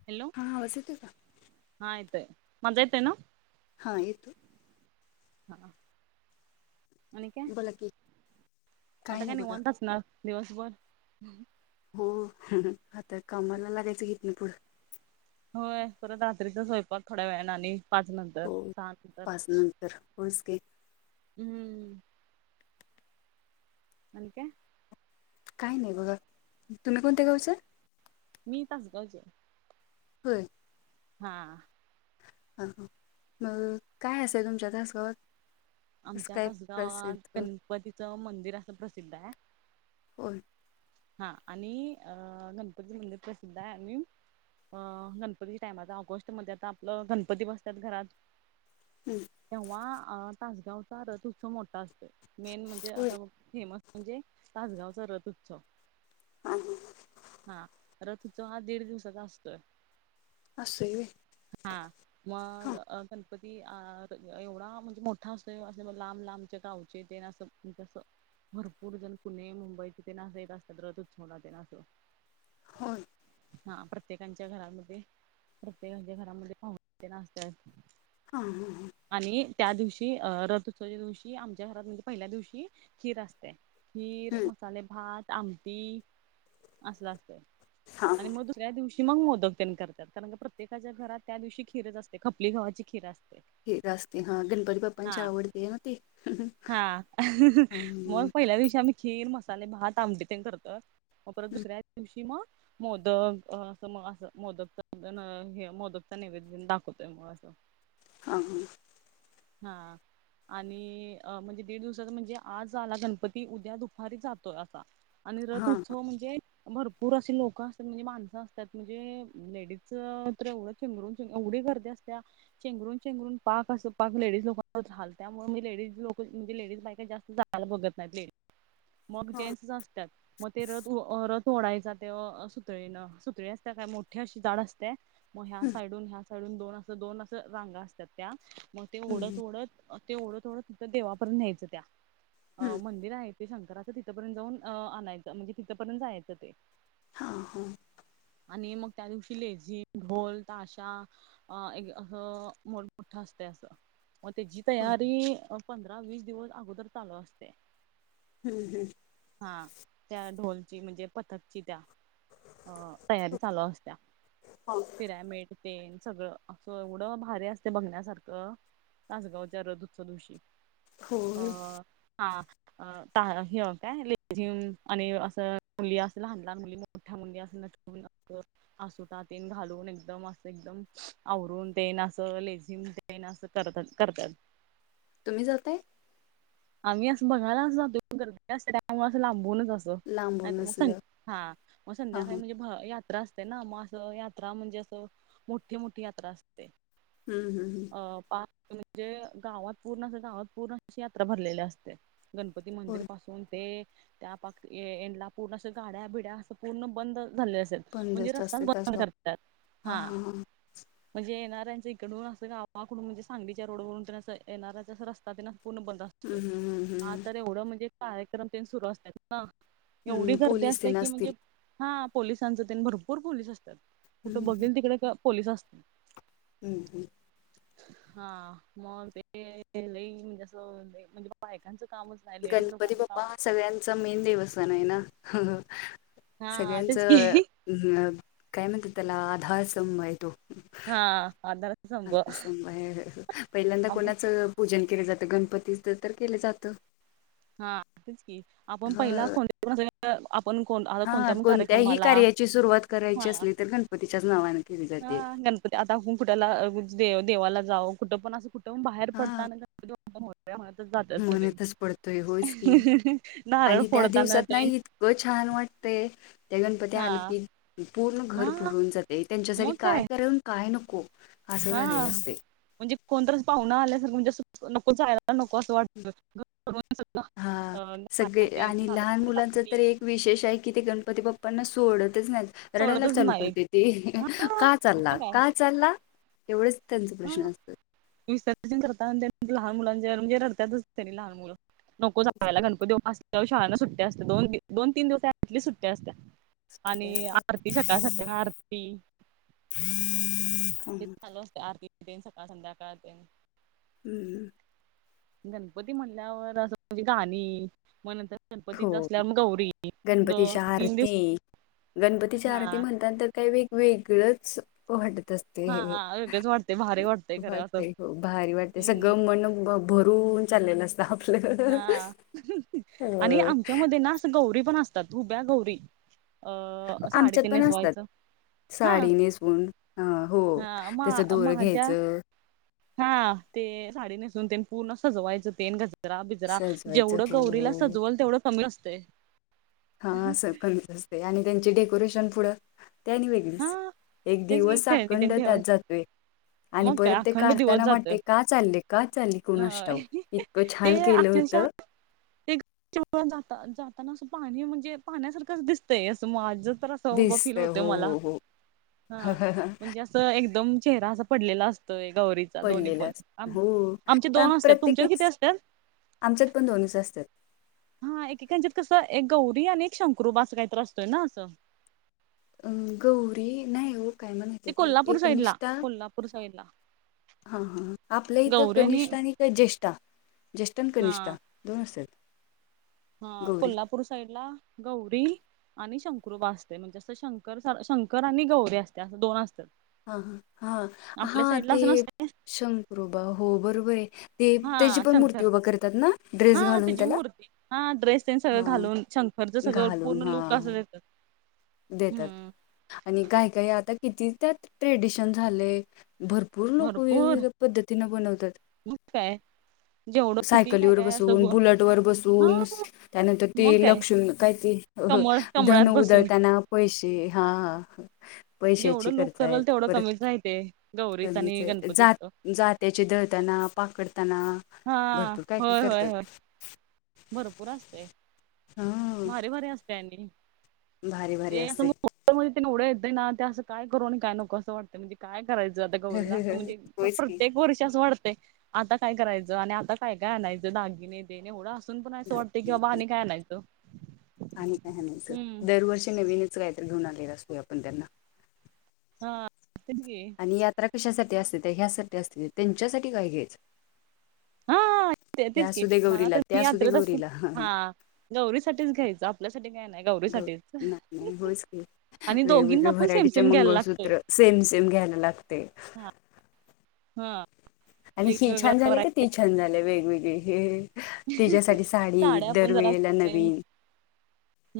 Hello. हां बसवतो की. माहिती हाय, मजा येते ना? हा येतोय. हा आणि काय? बोला कि. आता काय निवांत असणार दिवसभर? हो आता कमाला लागायचं ईथन पुढ. होय परत रात्रीचा स्वयंपाक थोड्या वेळानं आणि पाच नंतर हो. सहा नंतर. पाच [unintelligible] हम्म. आणि काय? काय नाही बघा, तुम्ही कोणत्या गावचं? मी तासगावची हाय. होय. हा. ह आ मग काय असेंल तुमचा तासगावात? असं आमच्या काय तासगावात प्रसिद्ध गणपतीचं मंदिर असं प्रसिद्ध आहे. हो. हा आणि अ गणपती मंदिर प्रसिद्ध आहे आणि अ गणपतीच्या टाइमाला आता ऑगस्टमध्ये आता आपलं गणपती बसत्यात घरात. [inaudible] [unintelligible] तेव्हा तासगावचा रथोत्सव मोठा असतो, मेन म्हणजे होय असं फेमस म्हणजे तासगावचा रथोत्सव. हा हा हा र [unintelligible] तुचा हा दीड दिवसाचा असतोय. असे व्हयं. हा. मग गणपती अं.. एवढा म्हणजे, मोठा असो अस लांब लांबचे गावचे ते असं. तसं भरपूर जण पुणे मुंबई तिथे, नासाेत असतात रथ उत्सवना ते ना असं. होय. हा प्रत्येकांच्या घरामध्ये, प्रत्येकच्या घरामध्ये, पाहूने तेन असत्यात. हा हा हं हं. आणि त्या दिवशी अं.. रथ उत्सवाच्या दिवशी आमच्या घरात म्हणजे, पहिल्या दिवशी खीर असत्या. खीर मसाले भात आमटी असलं, असते हा हा आणि मग दु दुसऱ्या दिवशी मग मोदक तेन करत्यात, कारण का प्रत्येकाच्या घरात त्या दिवशी खीरच असते, खपली गव्हाची खीर असते. हे रस्ते हा गणपती बापांच्या हा आवडते ना ते हम्म. त्या दिवशी आम्ही, खीर मसाले भात आमटी ते करतोय मग परत हम्म दुसऱ्या दिवशी मगं. मोदक असं मग असं मोदकचा, मोदकच नैवेद दाखवतोय मग असं. अं.. हं.. हां. आणि अं. म्हणजे दीड दिवसाचा म्हणजे, आज आला गणपती उद्या दुपारीत जातोय असा. आणि हा हा रथउत्सव म्हणजे, भरपूर असे लोकं असतात म्हणजे, माणसं असतात म्हणजे लेडीज तर एवढ. चेंगरूनंग एवढी गर्दी असत्या चेंगरून चेंगरून पाक अस. पाक लेडीज लोकांच झाल त्यामुळे, मी लेडीज लोक म्हणजे लेडीज बायका जास्त जायला बघत नाही. मग हा जेंट्सच असत्यात. मग ते रथ रथ ओढायचा ते सुतळेन, सुतळी असते काय मोठी अशी जाड असत्या. मग ह्या हम्म साइडून ह्या साइडून दोन अस दोन अस रांगा असतात त्या मग ते ओढत हम्म ओढत. ते ओढत ओढत तिथं देवापर्यंत न्यायचं त्या, अ हम्म मंदिर आहेत. ते शंकराचं तिथपर्यंत जाऊन आणायचं, म्हणजे तिथंपर्यंत जायचं ते. हा हो. आणि मग त्या, दिवशी लेझीम ढोल ताशा. अ एक असं मोठ मठा अस ते असं, मग त्याची होय हम्म तयारी पंधरा वीस दिवस अगोदर चालू असते. हम्म हम्म. हां.. त्या ढोलची म्हणजे, पथकची त्या अं.. तयारी चालू असत्या, हो पिरॅमिड. तेन सगळं असं एवढं, भारी असते बघण्यासारखं. तासगावच्या रथ उत्सवादिवशी अ होय हा अ ता हे. काय लेझीम आणि असं, मुली असं लहान लहान मुली मोठ्या मुली असं नटून [unintelligible] असुटातीन घालून एकदम असं, एकदम आवरून ते ना असं लेझीम ते ते न, असं करत्यात करत्यात. तुम्ही जाताय? आम्ही असं बघायला जातोय, गर्दी असते असं लांबूनच असतो. नाही तर मग लांबूनच सं हां हा, मग हां संध्याकाळी म्हणजे यात यात्रा असते ना मग असं यात्रा म्हणजे, असं मोठी मोठी यात्रा असते. हम् हम् हम. अ म्हणजे गावात पूर्ण असं, गावात पूर्ण अशी यात्रा भरलेली असते. गणपती मंदिर होय पासून ते, त्या पाक एंड पूर्ण असं, गाड्या बिड्या असं पूर्ण बंद झालेलं असत्यात. पंधरा म्हणजे तास रस्ताच ते बंद तासगाव करतात हां हा. हां हां म्हणजे येणाऱ्यांच्या इकडून असं गावाकडून म्हणजे, सांगलीच्या रोड वरून येण्याचा रस्ता तेन असं पूर्ण बंद असतं. हम्म हम्म हा हम्म तर एवढं म्हणजे कार्यक्रम तेन सुरू असतात. हा एवढी हम्म गर्दी पोलीस असते तेन की म्हणजे. असतील हा पोलिसांच तेनी भरपूर पोललीस असतात कुठं हम्म बघेल तिकडे ग पोलीस असत्यात. हं हं. हा म ते लई जस म्हणजे [unintelligible] [unintelligible] बायकांचं कामच नाही लेडीज लोकांचं काम च मेन देवस्थान आहे ना हा सगळ्यांच तेच की काय म्हणत्यात त्याला आधार आहे तो. हा आधार संभ ह सभ [unintelligible] पहिल्यांदा आपण कोणाच पूजन केले जातं गणपतीच तर केलं जातं. हा तेच की आपण पहिला ह कोण [unintelligible] आपण आता हा कोणत्या पण कोणत्याही कार्यक्रमाला कार्याची सुरुवात हा करायची असली तर गणपतीच्याच नावाने कती जाते. हा [unintelligible] गणपती आता कुठला देवाला जा कुठं पण असं कुठं पण बाहेर पडत हा आणिण गणपती बाप्पा मोरया. स म्हणतच जात्यात सगळी. तोय होयच की आणि त्या फोडताना दिवसात ना तेन इत व छान वाटतेय ते गणपती हा आले की. पूर्ण हा घर भरून जाते त्यांच्यासाठी काय करा काय नको. असं हा आ झालेलं असते म्हणजे कोणतच पाहुना आल्यासारखं म्हणजे अस नको जायला नको असं वाटत घर सर्वांसाठी. [unintelligible] हा ला अ [unintelligible] सगळे ट्रेन आणि चालत लहान मुलांच असताना तर की. [unintelligible] एक विशेष आहे की ते गणपती बाप्पांना सोडतच नाहीत. रडायला सोडतच चालू नाही करते ते, हा का चालला मग काय का चालला. एवढंच त्यांच हा प्रश्न असतात. विसर्जन करताना तेन, लहान मुलांच्या म्हणजे रडत्याच असतनी लहान मुलं. नको जायला गणपती अस, शाळांना सुट्ट्या असत्या, दोन दोन तीन दिवस सुट्ट्या असतात. आणि तेच तर. आरती सकाळ संध्याकाळ आरती. [inaudible] ते चालू असते, आरती देन सकाळ संध्याकाळ तेन. [inaudible] गणपती म्हणल्यावर असं, म्हणजे गाणी मग नंतर. हो गणपतीचा असल्या मग, गौरी दोन तीन दिवस. आरती गणपतीच्या आरती हा म्हणतात तर, काही वेगवेेगळंच वाटत असतं. ते हा वेगळंच वाटतय भारी खरं असं वाटतय हो भारी वाटते हम्म सगळ मन बघून. भरून चालले असत आपलं. हा आणि अ आमच्या मध्ये ना असं, गौरी पण असतात उभ्या गौरी. अं.. आमच्यात साडीतेन पण असतात नेसवायच. साडी नेसवून अं, हो हा मा तेच दोर माझ्या घ्यायचं. हा ते साडी नेसून ते पूर्ण, सजवायचं तेन गज गजरा बिजरा सजवायचं जेवढं, हो गौरीला हो सजवल तेवढं कमी असतंय. हा असं कमीच असते, आणि त्यांचे डेकोरेशन पुढं. ते आणि हा वेगळीच, एक तेच की दिवस खेळणी तेन अखंड त्यात ठेवायचं जातोय. आणि मग काय परत ते अखंड दिवस काढताना जातोय वाटते का, चालले का चालले कोणास ठाव, होय इतकं ते छान केलं अक्षरशः होतं. [inaudible] ते जात जाताना अस पाणी म्हणजे, पाण्यासारखं दिसतंय अस माझं तर असं. [unintelligible] फिल दिसतंय होते हो मला. हो हो हा म्हणजे असं एकदम चेहरा, असा पडलेला असतोय गौरीत. दोन्ही पडलेलं पन असतं हो आमचे पण दोन असत्यात, तुमच्यात किती प्रत्येकीच असतात. आमच्यात पण दोनच असतात. हा एकेकांच्यात कसं एक गौरी, आणि एक शंकरो बा असं काहीत असतोय ना असं. अं गौरी नाही हो काय म्हणायचं, ते तिला कोल्हापूर साईड ला एकनिष्ठा. कोल्हापूर साईड ला हा हा आपल्या इथं कनिष्ठ आणि काय ज्येष्ठ, ज्येष्ठ आणि हा कनिष्ठा. दोन असात्यात. हा कोल्हापूर साईडला गौरी. आणि शंकरूबा असते म्हणजे अस शंकर, शंकर आणि गौरी असते असं दोन असतात. हा ह, हा हा आपल्या साईडला ते असं नसत शंकरोबा हो बरोबर आहे. ते त्याची हा पण शंकर मूर्ती उभं करतात ना, ड्रेस हा घालून त्याची त्याला मूर्ती हा ड्रेस तेन सगळं हा. घालून शंकरचं सगळं घालून पूर्ण हा. लुक असं देतात. दे येतात हम्म. आणी काय काय आता किती त्यात ट्रेडीशन झालंय भरप पूर लोक वेगवेगळ्या पद्धतीनं बनवत्यात. मगत काय? जेवढं किती काय सायकलीवर काय असं बसवून, गो बुलेटवर हा बसवून, त्यानंतर ते मग काय लक्ष्मण काय ते? हो हो, कमळ कमळात धनू बसून उदळताना पैसे हा हा पैशाची जेवढं लुक खर्च करल आहेत, तेवढं परत कमीच राहते गौरीच कमीच आणि आहे. गणपतीच जात जाते चीदळतना, पाकडताना हा भरपूर काय काय होय होय करतात. होय भरपूर असतय, हा भारी भारी असतय आणि. भारी भारी असतय. तर म्हणजे तेवढ्या येतं ना ते असं काय करून आणि काय नको असं वाटतंय म्हणज काय करायचं आता गौरीला असं म्हणजे, प होयच की प्रत्येक वर्षी असं वाटतंय. आता काय करायचं आणि आता काय काय आणायचं? दागिने तेन एवढं अस तुम्ही पण असं वाटतय की बाबा आणि काय आणायचं. आणि काय आणायचं, हम्म दरवर्षी नवीनच काहीतरी घेऊन आलेला असतोय आपण त्यांना. हा तेच की. आणि यात्रा कशासाठी असतेत्या, ह्यासाठी असतेत्या. त्यांच्यासाठी काय घ्यायचं? हा ते हे तेच की असू दे मला गौरीला तर ते त असू दे यात्रेत असते गौरीला तर हा. गौरीसाठीच घ्यायचं आपल्यासाठी काय नाही. गौर गौरीसाठीच नाही नाही होयच की, आणि दोघींना वेगवेगळ्या पण सेम व्हरायटीचे सेम घ्यायला लागतंय. मंगळसूत्र. सेम सेम घ्यायला लागतय. हा हा आणि हे वेगवेगळ्या छान झालं का व्हरायटी ते छान झालं वेगवेगळे हे? त्याच्यासाठी साडी साड्या पण जरा दरवेळेला सेम नवीन.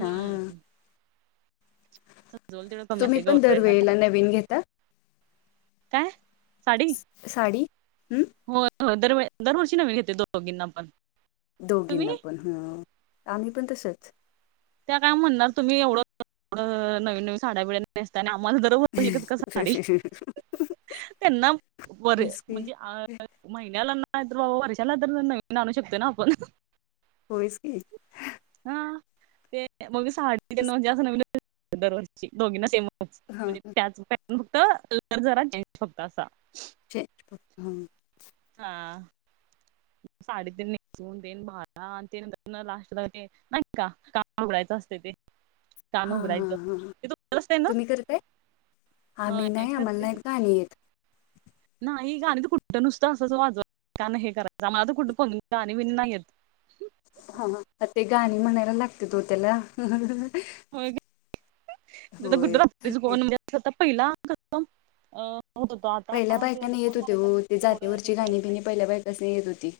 हा जाऊन तिकडं कमी तुम्ही असते, पण गौरीना त्रा दरवेळेला नवीन घेता काय साडी. साडी हम्म होय. हो दरवेळ, दरवर्षी नवीन घेते दो दोघींना पण. दोघींना तुम्ही पण हम्म, आम्ही पण तसंच. त्या काय म्हणणार, तुम्ही एवढं एवढ नवीन नवीन साड्या बिड्या नेस नेसताना आम्हाला दरवर्षी एकच का साडी? त्यांना बर होयच की म्हणजे अ महिन्याला ना तर बाबा वर्षाला तर इथन आणू शकते ना आपण. होईस की. हा. ते मग साडी ते म्हणजे असं नवनवीनच दरवर्षी दोघींना सेमच हा म्हणजे त्याच पॅट फक्त लेअर करा चेंज फक्त असा. चेंज फक्त, हं. हा साडी तेन नेसवून तेन भाला आणि तेन गंध लास्टला ते नाहीत का कान उघडायचं असते ते. न हां हां उघडयचं, हां ए तो पर्स हाय ना, तुम्ही करताय होय करते की गानी येत. नाही गाणी तर कुठं नुसत असं अस वाजवा का नाही हे करायं आ माझं कुठ तर कुठं कोण गाणी बिनी नाही आहेत. हा हा, मग ते गाणी म्हणायला लागतेत ओ त्याला. होय की? आता कुठं होय रात्रीच एक कोण म्हणजे आता पहिला कस्टम अ. होतं होतो, आता पहिल्या ते बायकांना कोण येत आता होते बायका हो ते तेवढं हे जातीवरची करत गाणी नाईत. बिणी पहिल्या बायकासनी येत होती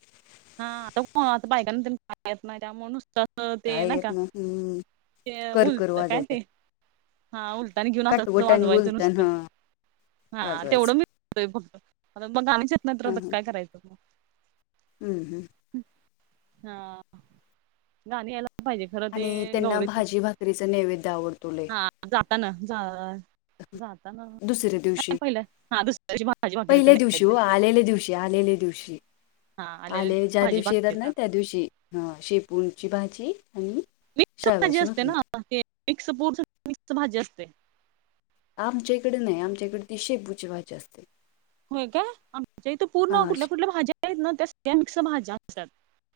हा आता को आता बायकांना पण खाय येत नाही त्यामुळं नुस्त. काय येत नाय हम्म. ते करकर उलत काय वाजवतं ते? हा उलतान घेऊन असं असं काटवट आणि वाजवायचं उलतान नुसतं. हां हा तेवढं वाजवायचं मी घेतोय फक्त, आता मग आम्हीच येत नाही, तर काय करायचं मग. अं हं. हम्म, हा गाणी यायला पाहिजे. खरं ते आणि त्यांना गौरीचं भाजी भाकरीच नैवेद्य आवडतो लय हा जाताना झा जाता ना दुसऱ्या दिवशी नाही पहिलं हा दुसऱ्याशी भाझी भाकरीच पहिल्या दिवशी हो नैवेद्य. आलेल्या दिवशी आलेल्या दिवशी, हा आलेले आले ज्या भाजी दिवशी येतात भाकायचा ना त्या दिवशी. हा, शेपूणची भाजी आणि मिक्स भाजी शाळवाची असते भाकरी ना, ते मिक्स पोरच मिक्स भाजी असते. आमच्याकडे नाही, आमच्याकडे ती शेपूची भाजी असते. होय काय? आमच्या इथ पूर्ण हां कुठल्या कुठल्या भाज्या आहेत ना त्या सगळ्या मिक्स भाज्या असत्यात.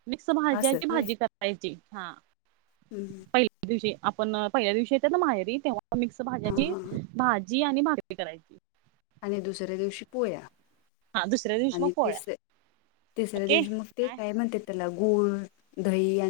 मिक्स भाज्या असंच की होय भाजी करायची, हा हां पहिल दिवशी आपण पहिल्या दिवशी येतात ना माहेरी, तेव्हा मिक्स भाज्याची. हां हां भाजी आणि भाकरी करायची. आणि दुसऱ्या दिवशी पोह्या. हा दुसऱ्या दिवशी मग आणि पोळ्या तिस तिसऱ्या दिवशी मग ते. काय म्हणते त्याला गुळ दही आणि